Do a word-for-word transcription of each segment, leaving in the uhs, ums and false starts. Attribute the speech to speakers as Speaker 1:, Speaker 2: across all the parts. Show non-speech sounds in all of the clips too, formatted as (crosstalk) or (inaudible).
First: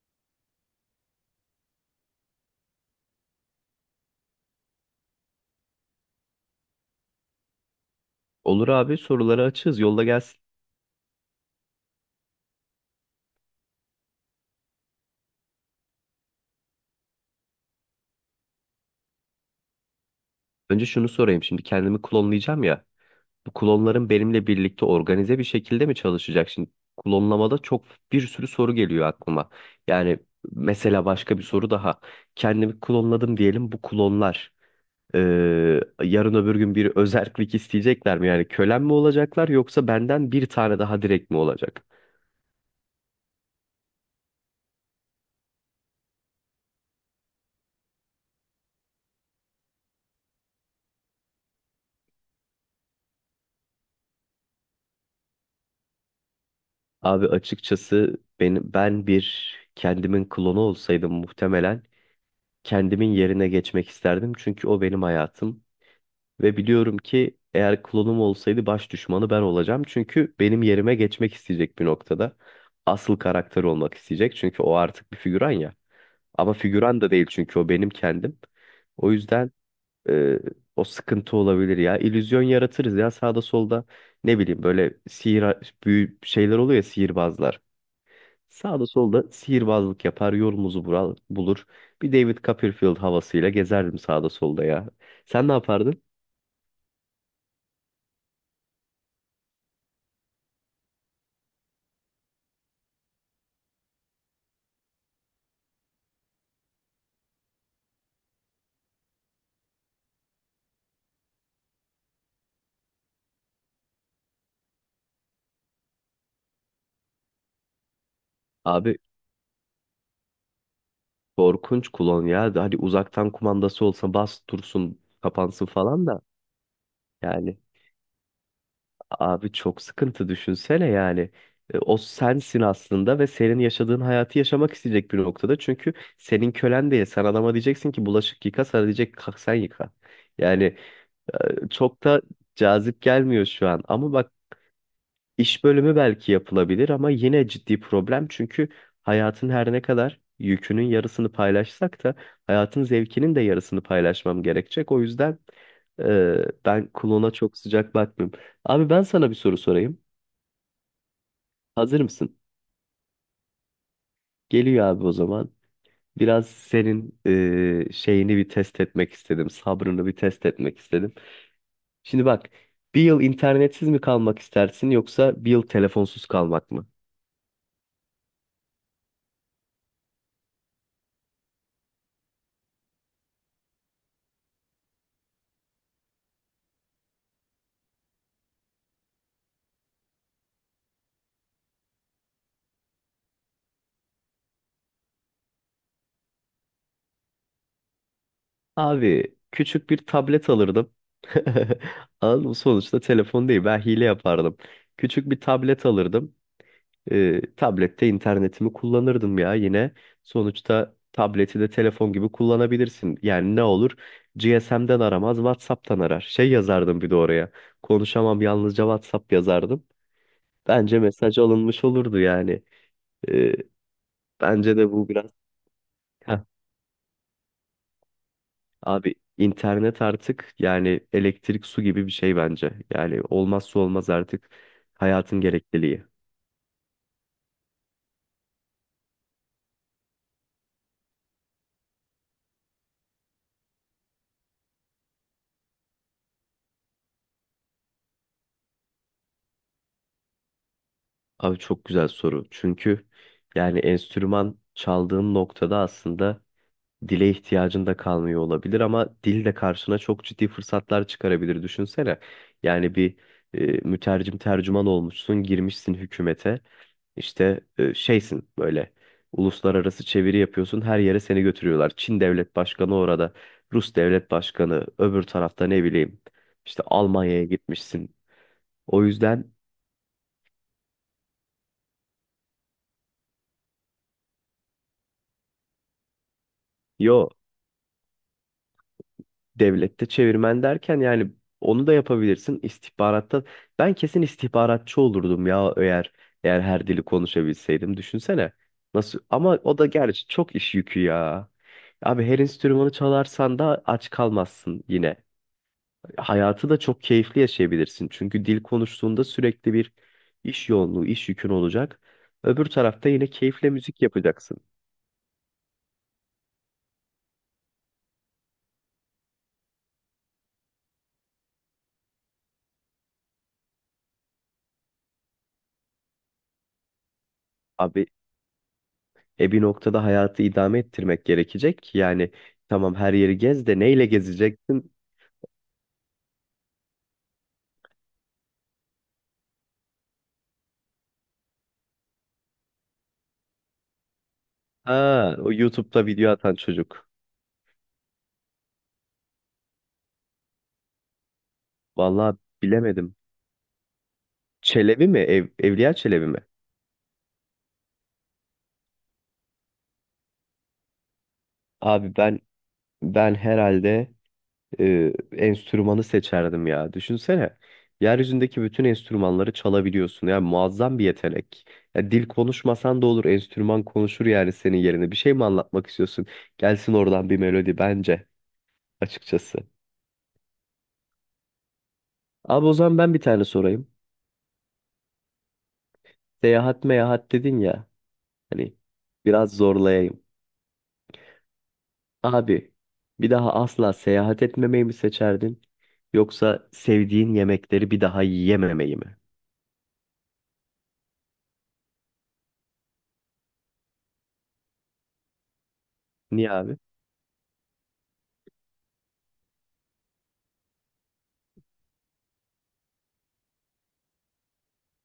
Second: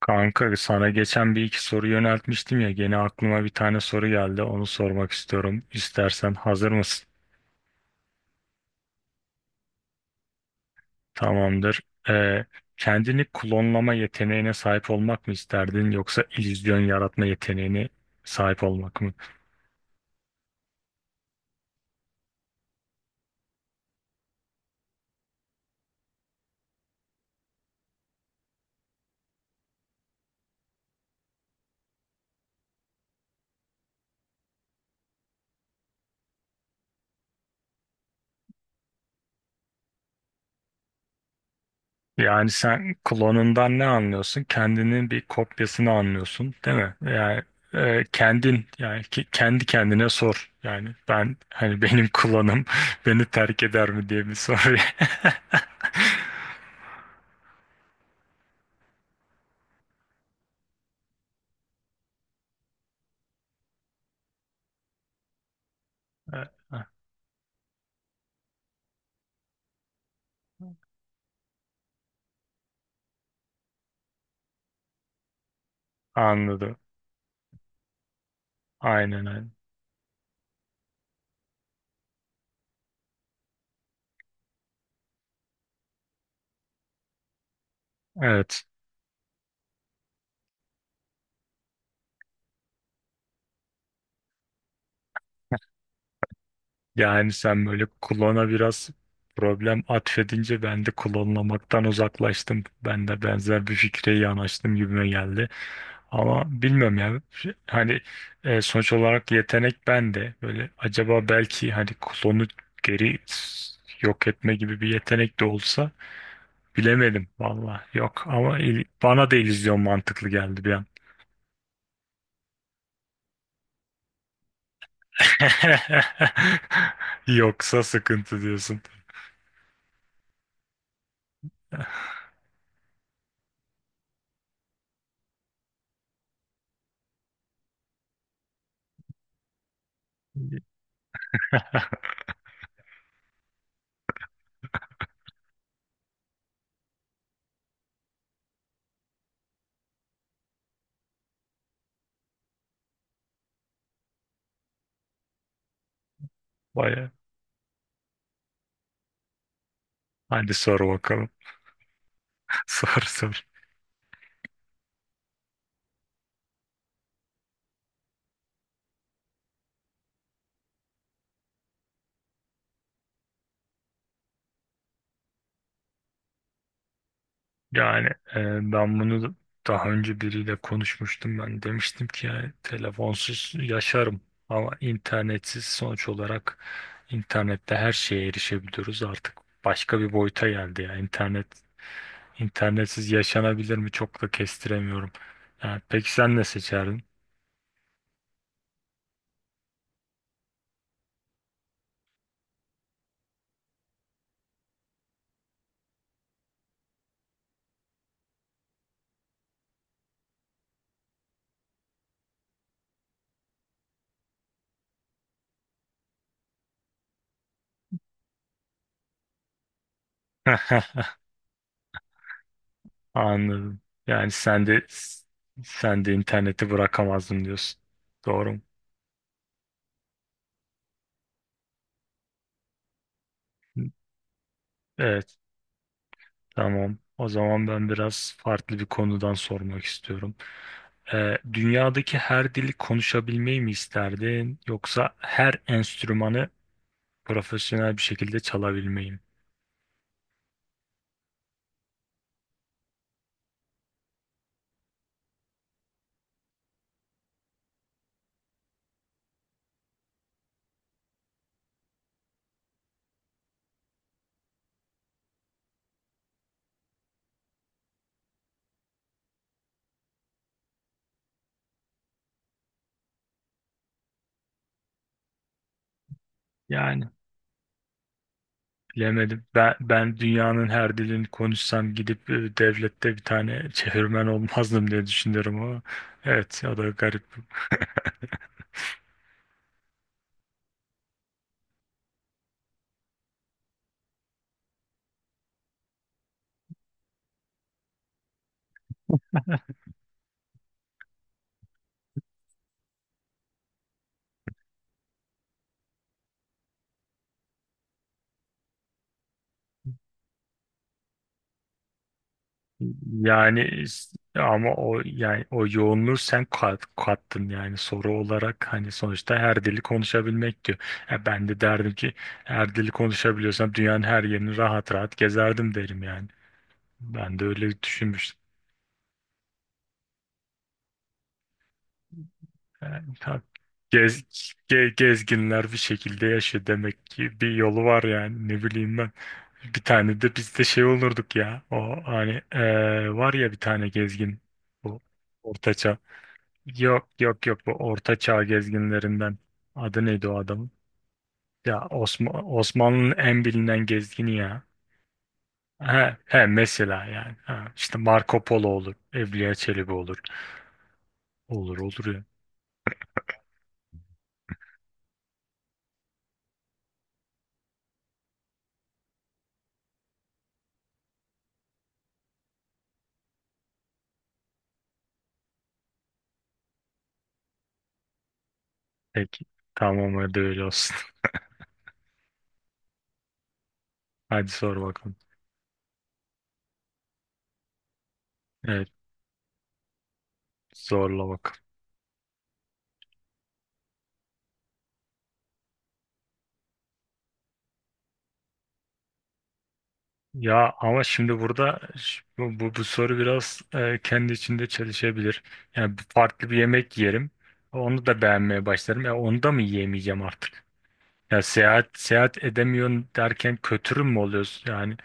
Speaker 1: Kanka sana geçen bir iki soru yöneltmiştim ya gene aklıma bir tane soru geldi onu sormak istiyorum. İstersen hazır mısın?
Speaker 2: Olur abi soruları açığız. Yolla gelsin.
Speaker 1: Tamamdır. Ee, kendini klonlama yeteneğine sahip olmak mı isterdin yoksa illüzyon yaratma yeteneğine sahip olmak mı?
Speaker 2: Önce şunu sorayım. Şimdi kendimi klonlayacağım ya. Bu klonların benimle birlikte organize bir şekilde mi çalışacak? Şimdi klonlamada çok bir sürü soru geliyor aklıma. Yani mesela başka bir soru daha. Kendimi klonladım diyelim bu klonlar. e, Yarın öbür gün bir özerklik isteyecekler mi? Yani kölen mi olacaklar yoksa benden bir tane daha direkt mi olacak?
Speaker 1: Yani sen klonundan ne anlıyorsun? Kendinin bir kopyasını anlıyorsun, değil mi? Yani e, kendin yani ki- kendi kendine sor. Yani ben hani benim klonum (laughs) beni terk eder mi diye bir soru. (laughs)
Speaker 2: Abi açıkçası ben, ben bir kendimin klonu olsaydım muhtemelen kendimin yerine geçmek isterdim. Çünkü o benim hayatım. Ve biliyorum ki eğer klonum olsaydı baş düşmanı ben olacağım. Çünkü benim yerime geçmek isteyecek bir noktada. Asıl karakter olmak isteyecek. Çünkü o artık bir figüran ya. Ama
Speaker 1: Anladım.
Speaker 2: figüran da değil çünkü o benim kendim. O
Speaker 1: Aynen
Speaker 2: yüzden
Speaker 1: aynen.
Speaker 2: e, o sıkıntı olabilir ya. İllüzyon yaratırız ya sağda solda. Ne bileyim böyle sihir büyü şeyler oluyor ya sihirbazlar.
Speaker 1: Evet.
Speaker 2: Sağda solda sihirbazlık yapar, yolumuzu bural- bulur. Bir David Copperfield havasıyla gezerdim sağda solda ya. Sen ne yapardın?
Speaker 1: Yani sen böyle klona biraz problem atfedince ben de klonlamaktan uzaklaştım. Ben de benzer bir fikre yanaştım gibime geldi. Ama bilmiyorum ya. Şey- Hani e, sonuç olarak yetenek bende. Böyle acaba belki hani klonu geri s- yok etme gibi bir yetenek de olsa bilemedim valla. Yok ama il-
Speaker 2: Abi
Speaker 1: bana da illüzyon mantıklı geldi bir an.
Speaker 2: korkunç klon ya. Hani uzaktan kumandası olsa bas dursun, kapansın falan da.
Speaker 1: (laughs)
Speaker 2: Yani
Speaker 1: Yoksa sıkıntı diyorsun.
Speaker 2: abi çok sıkıntı düşünsene yani. E, o sensin aslında ve senin yaşadığın hayatı yaşamak isteyecek bir noktada. Çünkü senin kölen değil. Sen adama diyeceksin ki bulaşık yıka, sana diyecek, "Kalk sen yıka." Yani
Speaker 1: (laughs)
Speaker 2: e, çok da cazip gelmiyor şu an. Ama bak. İş bölümü belki yapılabilir ama yine ciddi problem çünkü hayatın her ne kadar yükünün yarısını paylaşsak da hayatın zevkinin de yarısını paylaşmam gerekecek. O yüzden e, ben
Speaker 1: Baya.
Speaker 2: klona çok sıcak bakmıyorum. Abi ben sana bir soru sorayım.
Speaker 1: Hadi sor bakalım.
Speaker 2: Hazır mısın?
Speaker 1: (laughs) Sor sor.
Speaker 2: Geliyor abi o zaman. Biraz senin e, şeyini bir test etmek istedim. Sabrını bir test etmek istedim. Şimdi bak, bir yıl internetsiz mi kalmak istersin yoksa bir yıl telefonsuz kalmak mı?
Speaker 1: Yani e, ben bunu daha önce biriyle konuşmuştum ben demiştim ki yani telefonsuz yaşarım ama internetsiz sonuç olarak internette her şeye erişebiliyoruz artık başka bir boyuta geldi ya internet internetsiz yaşanabilir mi çok da kestiremiyorum. Yani peki sen ne seçerdin?
Speaker 2: Abi küçük bir tablet alırdım. (laughs) Anladın mı? Sonuçta telefon değil. Ben hile yapardım. Küçük bir tablet alırdım. Ee, tablette internetimi kullanırdım ya yine. Sonuçta tableti de telefon gibi kullanabilirsin. Yani ne olur? G S M'den aramaz, WhatsApp'tan arar. Şey yazardım bir de oraya. Konuşamam yalnızca WhatsApp yazardım. Bence
Speaker 1: (laughs)
Speaker 2: mesaj alınmış olurdu yani. Ee,
Speaker 1: Anladım. Yani sen
Speaker 2: Bence
Speaker 1: de
Speaker 2: de bu biraz...
Speaker 1: sen de
Speaker 2: (laughs)
Speaker 1: interneti bırakamazdın diyorsun. Doğru mu?
Speaker 2: Abi internet artık yani elektrik su gibi bir şey bence. Yani olmazsa olmaz artık
Speaker 1: Evet.
Speaker 2: hayatın gerekliliği.
Speaker 1: Tamam. O zaman ben biraz farklı bir konudan sormak istiyorum. Ee, dünyadaki her dili konuşabilmeyi mi isterdin yoksa her enstrümanı profesyonel bir şekilde çalabilmeyi mi?
Speaker 2: Abi çok güzel soru. Çünkü yani enstrüman çaldığın noktada aslında dile ihtiyacın da kalmıyor olabilir ama dil de karşına çok ciddi fırsatlar çıkarabilir düşünsene. Yani bir e, mütercim tercüman olmuşsun, girmişsin hükümete. İşte e, şeysin böyle uluslararası çeviri yapıyorsun her yere seni götürüyorlar. Çin devlet başkanı orada, Rus devlet başkanı öbür tarafta ne bileyim işte
Speaker 1: Ya
Speaker 2: Almanya'ya gitmişsin. O
Speaker 1: bilemedim.
Speaker 2: yüzden
Speaker 1: Ben, ben dünyanın her dilini konuşsam gidip e, devlette bir tane çevirmen olmazdım diye düşünüyorum ama evet o da garip.
Speaker 2: yo,
Speaker 1: (laughs)
Speaker 2: devlette çevirmen derken yani onu da yapabilirsin istihbaratta. Ben kesin istihbaratçı olurdum ya eğer eğer her dili konuşabilseydim düşünsene. Nasıl ama o da gerçi çok iş yükü ya. Abi her enstrümanı çalarsan da aç kalmazsın yine. Hayatı da çok keyifli yaşayabilirsin. Çünkü dil konuştuğunda sürekli bir iş yoğunluğu, iş yükün olacak. Öbür tarafta yine keyifle
Speaker 1: Yani
Speaker 2: müzik
Speaker 1: s-
Speaker 2: yapacaksın.
Speaker 1: ama o yani o yoğunluğu sen kat, kattın yani soru olarak hani sonuçta her dili konuşabilmek diyor. E ben de derdim ki her dili konuşabiliyorsam dünyanın her yerini rahat rahat gezerdim derim yani. Ben de öyle
Speaker 2: Abi
Speaker 1: düşünmüştüm.
Speaker 2: e bir noktada hayatı idame ettirmek gerekecek. Yani tamam
Speaker 1: Yani
Speaker 2: her yeri
Speaker 1: tabii
Speaker 2: gez de neyle
Speaker 1: gez,
Speaker 2: gezeceksin?
Speaker 1: ge- gezginler bir şekilde yaşıyor demek ki bir yolu var yani ne bileyim ben. Bir tane de biz de şey olurduk ya o hani e, var ya bir tane gezgin bu
Speaker 2: Ha, o
Speaker 1: ortaçağ.
Speaker 2: YouTube'da video atan çocuk.
Speaker 1: Yok yok yok, bu Orta Çağ gezginlerinden. Adı neydi o adamın? Ya
Speaker 2: Vallahi
Speaker 1: Osman, Osmanlı'nın
Speaker 2: bilemedim.
Speaker 1: en bilinen gezgini ya.
Speaker 2: Çelebi mi? Ev, Evliya
Speaker 1: He,
Speaker 2: Çelebi mi?
Speaker 1: he mesela yani. Ha, işte Marco Polo olur. Evliya Çelebi olur. Olur olur
Speaker 2: Abi
Speaker 1: ya.
Speaker 2: ben ben herhalde e, enstrümanı seçerdim ya. Düşünsene. Yeryüzündeki bütün enstrümanları çalabiliyorsun. Yani muazzam bir yetenek. Ya dil konuşmasan da olur. Enstrüman konuşur yani senin yerine. Bir şey mi anlatmak istiyorsun? Gelsin oradan bir melodi bence
Speaker 1: Peki.
Speaker 2: açıkçası.
Speaker 1: Tamam, hadi öyle olsun. (laughs)
Speaker 2: Abi o zaman ben bir tane sorayım.
Speaker 1: Hadi sor bakalım.
Speaker 2: Seyahat meyahat dedin ya. Hani
Speaker 1: Evet,
Speaker 2: biraz zorlayayım.
Speaker 1: zorla bakalım.
Speaker 2: Abi bir daha asla seyahat etmemeyi mi seçerdin? Yoksa sevdiğin yemekleri bir daha yiyememeyi mi?
Speaker 1: Ya ama şimdi burada ş- bu, bu, bu soru biraz e, kendi içinde çelişebilir. Yani bu farklı
Speaker 2: Niye
Speaker 1: bir
Speaker 2: abi?
Speaker 1: yemek yerim. Onu da beğenmeye başlarım. Ya onu da mı yiyemeyeceğim artık? Ya seyahat seyahat edemiyorsun derken kötürüm mü oluyoruz yani?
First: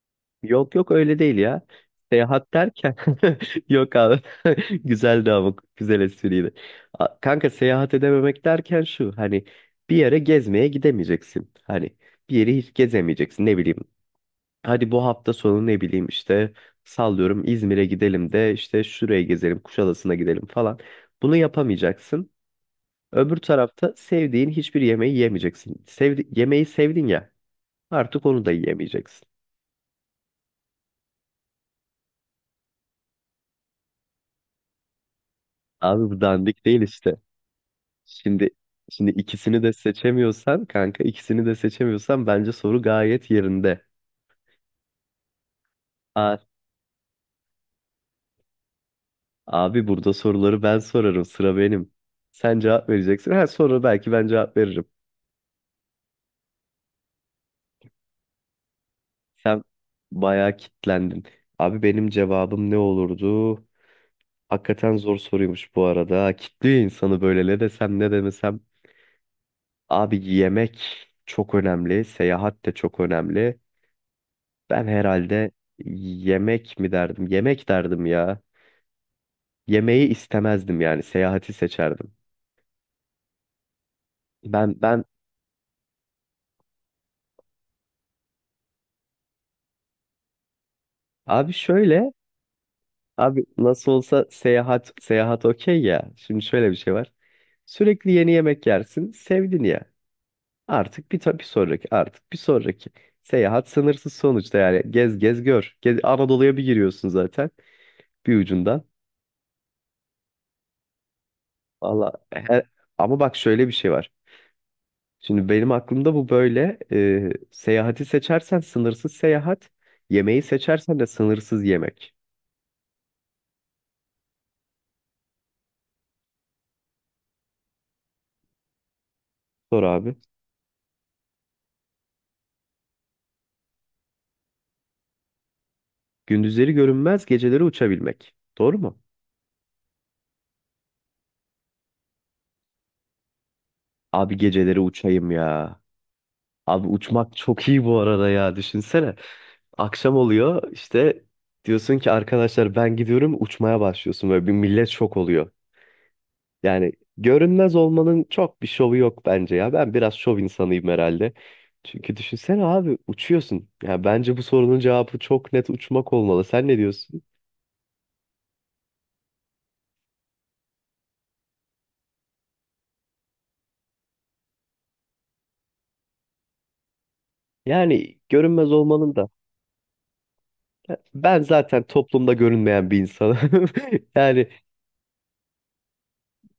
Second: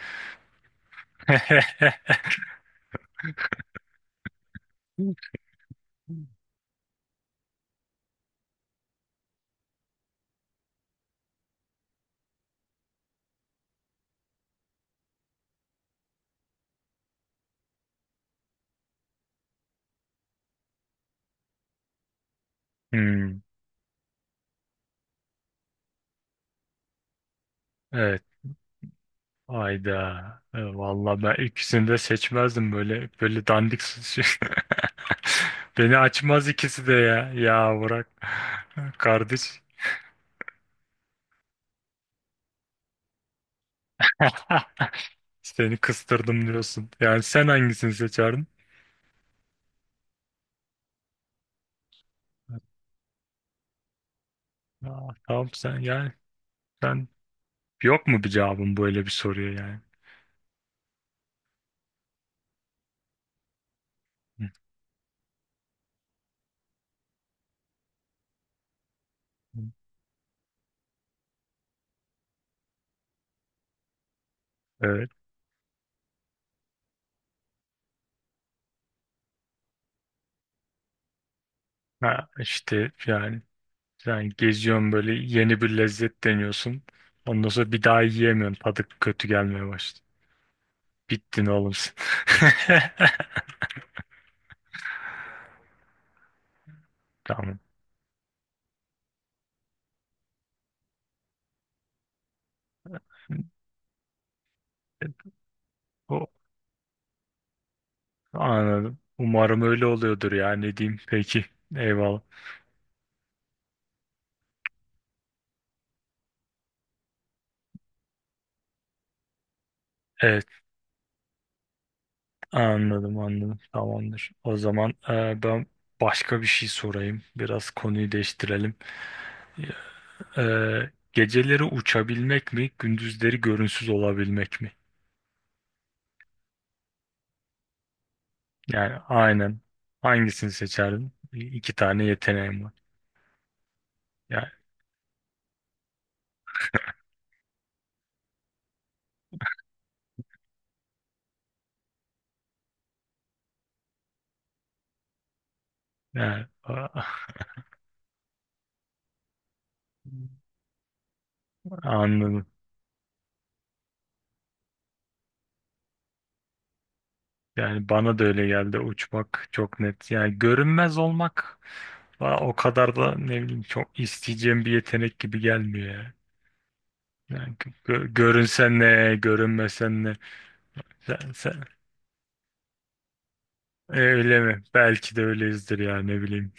Speaker 2: Yok yok öyle değil ya.
Speaker 1: (laughs)
Speaker 2: Seyahat derken (laughs) yok abi. (laughs) Güzeldi ama güzel espriydi. A- Kanka, seyahat edememek derken şu hani bir yere gezmeye gidemeyeceksin. Hani bir yeri hiç gezemeyeceksin ne bileyim. Hadi bu hafta sonu ne bileyim işte sallıyorum İzmir'e gidelim de işte şuraya gezelim Kuşadası'na gidelim falan. Bunu yapamayacaksın. Öbür
Speaker 1: Hmm,
Speaker 2: tarafta sevdiğin hiçbir yemeği yemeyeceksin. Sevdi yemeği sevdin ya
Speaker 1: evet.
Speaker 2: artık onu da yiyemeyeceksin.
Speaker 1: Ayda. E, vallahi ben ikisini de seçmezdim böyle böyle dandik s- şey. (laughs) Beni
Speaker 2: Abi bu
Speaker 1: açmaz
Speaker 2: dandik değil.
Speaker 1: ikisi de ya. Ya bırak.
Speaker 2: Şimdi
Speaker 1: (laughs)
Speaker 2: şimdi
Speaker 1: Kardeş.
Speaker 2: ikisini de seçemiyorsan kanka, ikisini de seçemiyorsan bence soru gayet yerinde.
Speaker 1: (laughs) Seni
Speaker 2: A
Speaker 1: kıstırdım diyorsun. Yani sen hangisini seçerdin?
Speaker 2: Abi, burada soruları ben sorarım, sıra benim. Sen cevap vereceksin. Her soru belki ben cevap veririm.
Speaker 1: Aa, tamam sen yani sen yok mu bir cevabın böyle bir soruya
Speaker 2: Sen
Speaker 1: yani?
Speaker 2: bayağı kitlendin. Abi benim cevabım ne olurdu?
Speaker 1: Hı.
Speaker 2: Hakikaten zor soruymuş bu arada. Kitliyor insanı böyle, ne desem ne demesem.
Speaker 1: Hı.
Speaker 2: Abi yemek çok önemli. Seyahat de çok önemli. Ben
Speaker 1: Evet.
Speaker 2: herhalde yemek mi derdim? Yemek derdim ya. Yemeği istemezdim yani seyahati seçerdim.
Speaker 1: Ha, işte yani sen
Speaker 2: Ben
Speaker 1: geziyorsun
Speaker 2: ben
Speaker 1: böyle yeni bir lezzet deniyorsun. Ondan sonra bir daha yiyemiyorsun. Tadı kötü gelmeye başladı. Bittin
Speaker 2: abi
Speaker 1: oğlum sen.
Speaker 2: şöyle, abi
Speaker 1: (laughs)
Speaker 2: nasıl olsa seyahat seyahat okey ya. Şimdi şöyle bir şey var.
Speaker 1: Tamam.
Speaker 2: Sürekli yeni yemek yersin, sevdin ya. Artık bir tabii sonraki, artık bir sonraki. Seyahat sınırsız sonuçta, yani gez gez gör. Gez,
Speaker 1: O,
Speaker 2: Anadolu'ya bir giriyorsun zaten bir ucundan.
Speaker 1: anladım. Umarım öyle oluyordur ya ne diyeyim. Peki.
Speaker 2: Valla
Speaker 1: Eyvallah.
Speaker 2: he- ama bak şöyle bir şey var. Şimdi benim aklımda bu böyle, e, seyahati seçersen sınırsız seyahat,
Speaker 1: Ee,
Speaker 2: yemeği seçersen de sınırsız yemek.
Speaker 1: Anladım anladım tamamdır. O zaman e, ben başka bir şey sorayım. Biraz konuyu değiştirelim.
Speaker 2: Sor abi.
Speaker 1: E, geceleri uçabilmek mi, gündüzleri görünsüz olabilmek mi?
Speaker 2: Gündüzleri görünmez, geceleri uçabilmek. Doğru
Speaker 1: Yani
Speaker 2: mu?
Speaker 1: aynen. Hangisini seçerdin? İki tane yeteneğim var.
Speaker 2: Abi
Speaker 1: Yani,
Speaker 2: geceleri uçayım ya. Abi uçmak çok iyi bu arada ya. Düşünsene. Akşam oluyor işte, diyorsun ki arkadaşlar ben gidiyorum, uçmaya başlıyorsun. Böyle bir millet şok oluyor.
Speaker 1: yani,
Speaker 2: Yani
Speaker 1: ah,
Speaker 2: görünmez olmanın çok bir şovu yok bence ya. Ben biraz şov insanıyım herhalde. Çünkü
Speaker 1: anladım.
Speaker 2: düşünsene abi, uçuyorsun. Ya bence bu sorunun cevabı çok net uçmak olmalı. Sen ne diyorsun?
Speaker 1: Yani bana da öyle geldi, uçmak çok net. Yani görünmez olmak bana o kadar da ne bileyim çok isteyeceğim bir yetenek gibi gelmiyor ya. Yani gö-
Speaker 2: Yani görünmez
Speaker 1: görünsen ne,
Speaker 2: olmanın da...
Speaker 1: görünmesen ne. Sen,
Speaker 2: Ben
Speaker 1: sen,
Speaker 2: zaten toplumda görünmeyen bir insanım. (laughs)
Speaker 1: E, öyle
Speaker 2: Yani,
Speaker 1: mi? Belki de öyleyizdir ya ne bileyim.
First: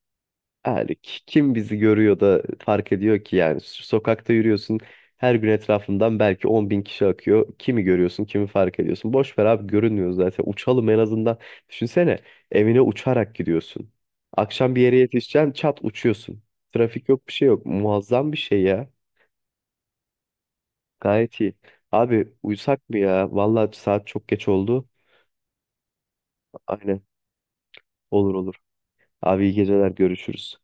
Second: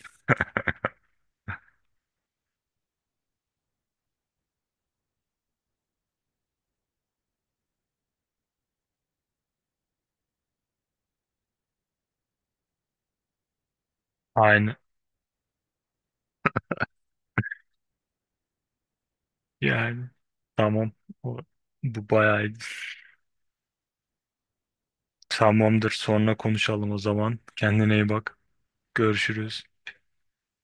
Speaker 2: yani ki- kim bizi görüyor da fark ediyor ki yani so- sokakta yürüyorsun, her gün etrafından belki 10 bin kişi akıyor. Kimi görüyorsun, kimi fark ediyorsun. Boş ver abi, görünmüyoruz zaten, uçalım en azından. Düşünsene, evine uçarak gidiyorsun. Akşam
Speaker 1: Aynen.
Speaker 2: bir yere yetişeceksin, çat uçuyorsun. Trafik yok, bir şey yok. Muazzam bir şey ya.
Speaker 1: Yani tamam. O,
Speaker 2: Gayet iyi.
Speaker 1: bu
Speaker 2: Abi
Speaker 1: bayağı iyi.
Speaker 2: uyusak mı ya? Vallahi saat çok geç oldu.
Speaker 1: Tamamdır. Sonra konuşalım o
Speaker 2: Aynen,
Speaker 1: zaman. Kendine iyi
Speaker 2: olur
Speaker 1: bak.
Speaker 2: olur. Abi iyi
Speaker 1: Görüşürüz.
Speaker 2: geceler, görüşürüz.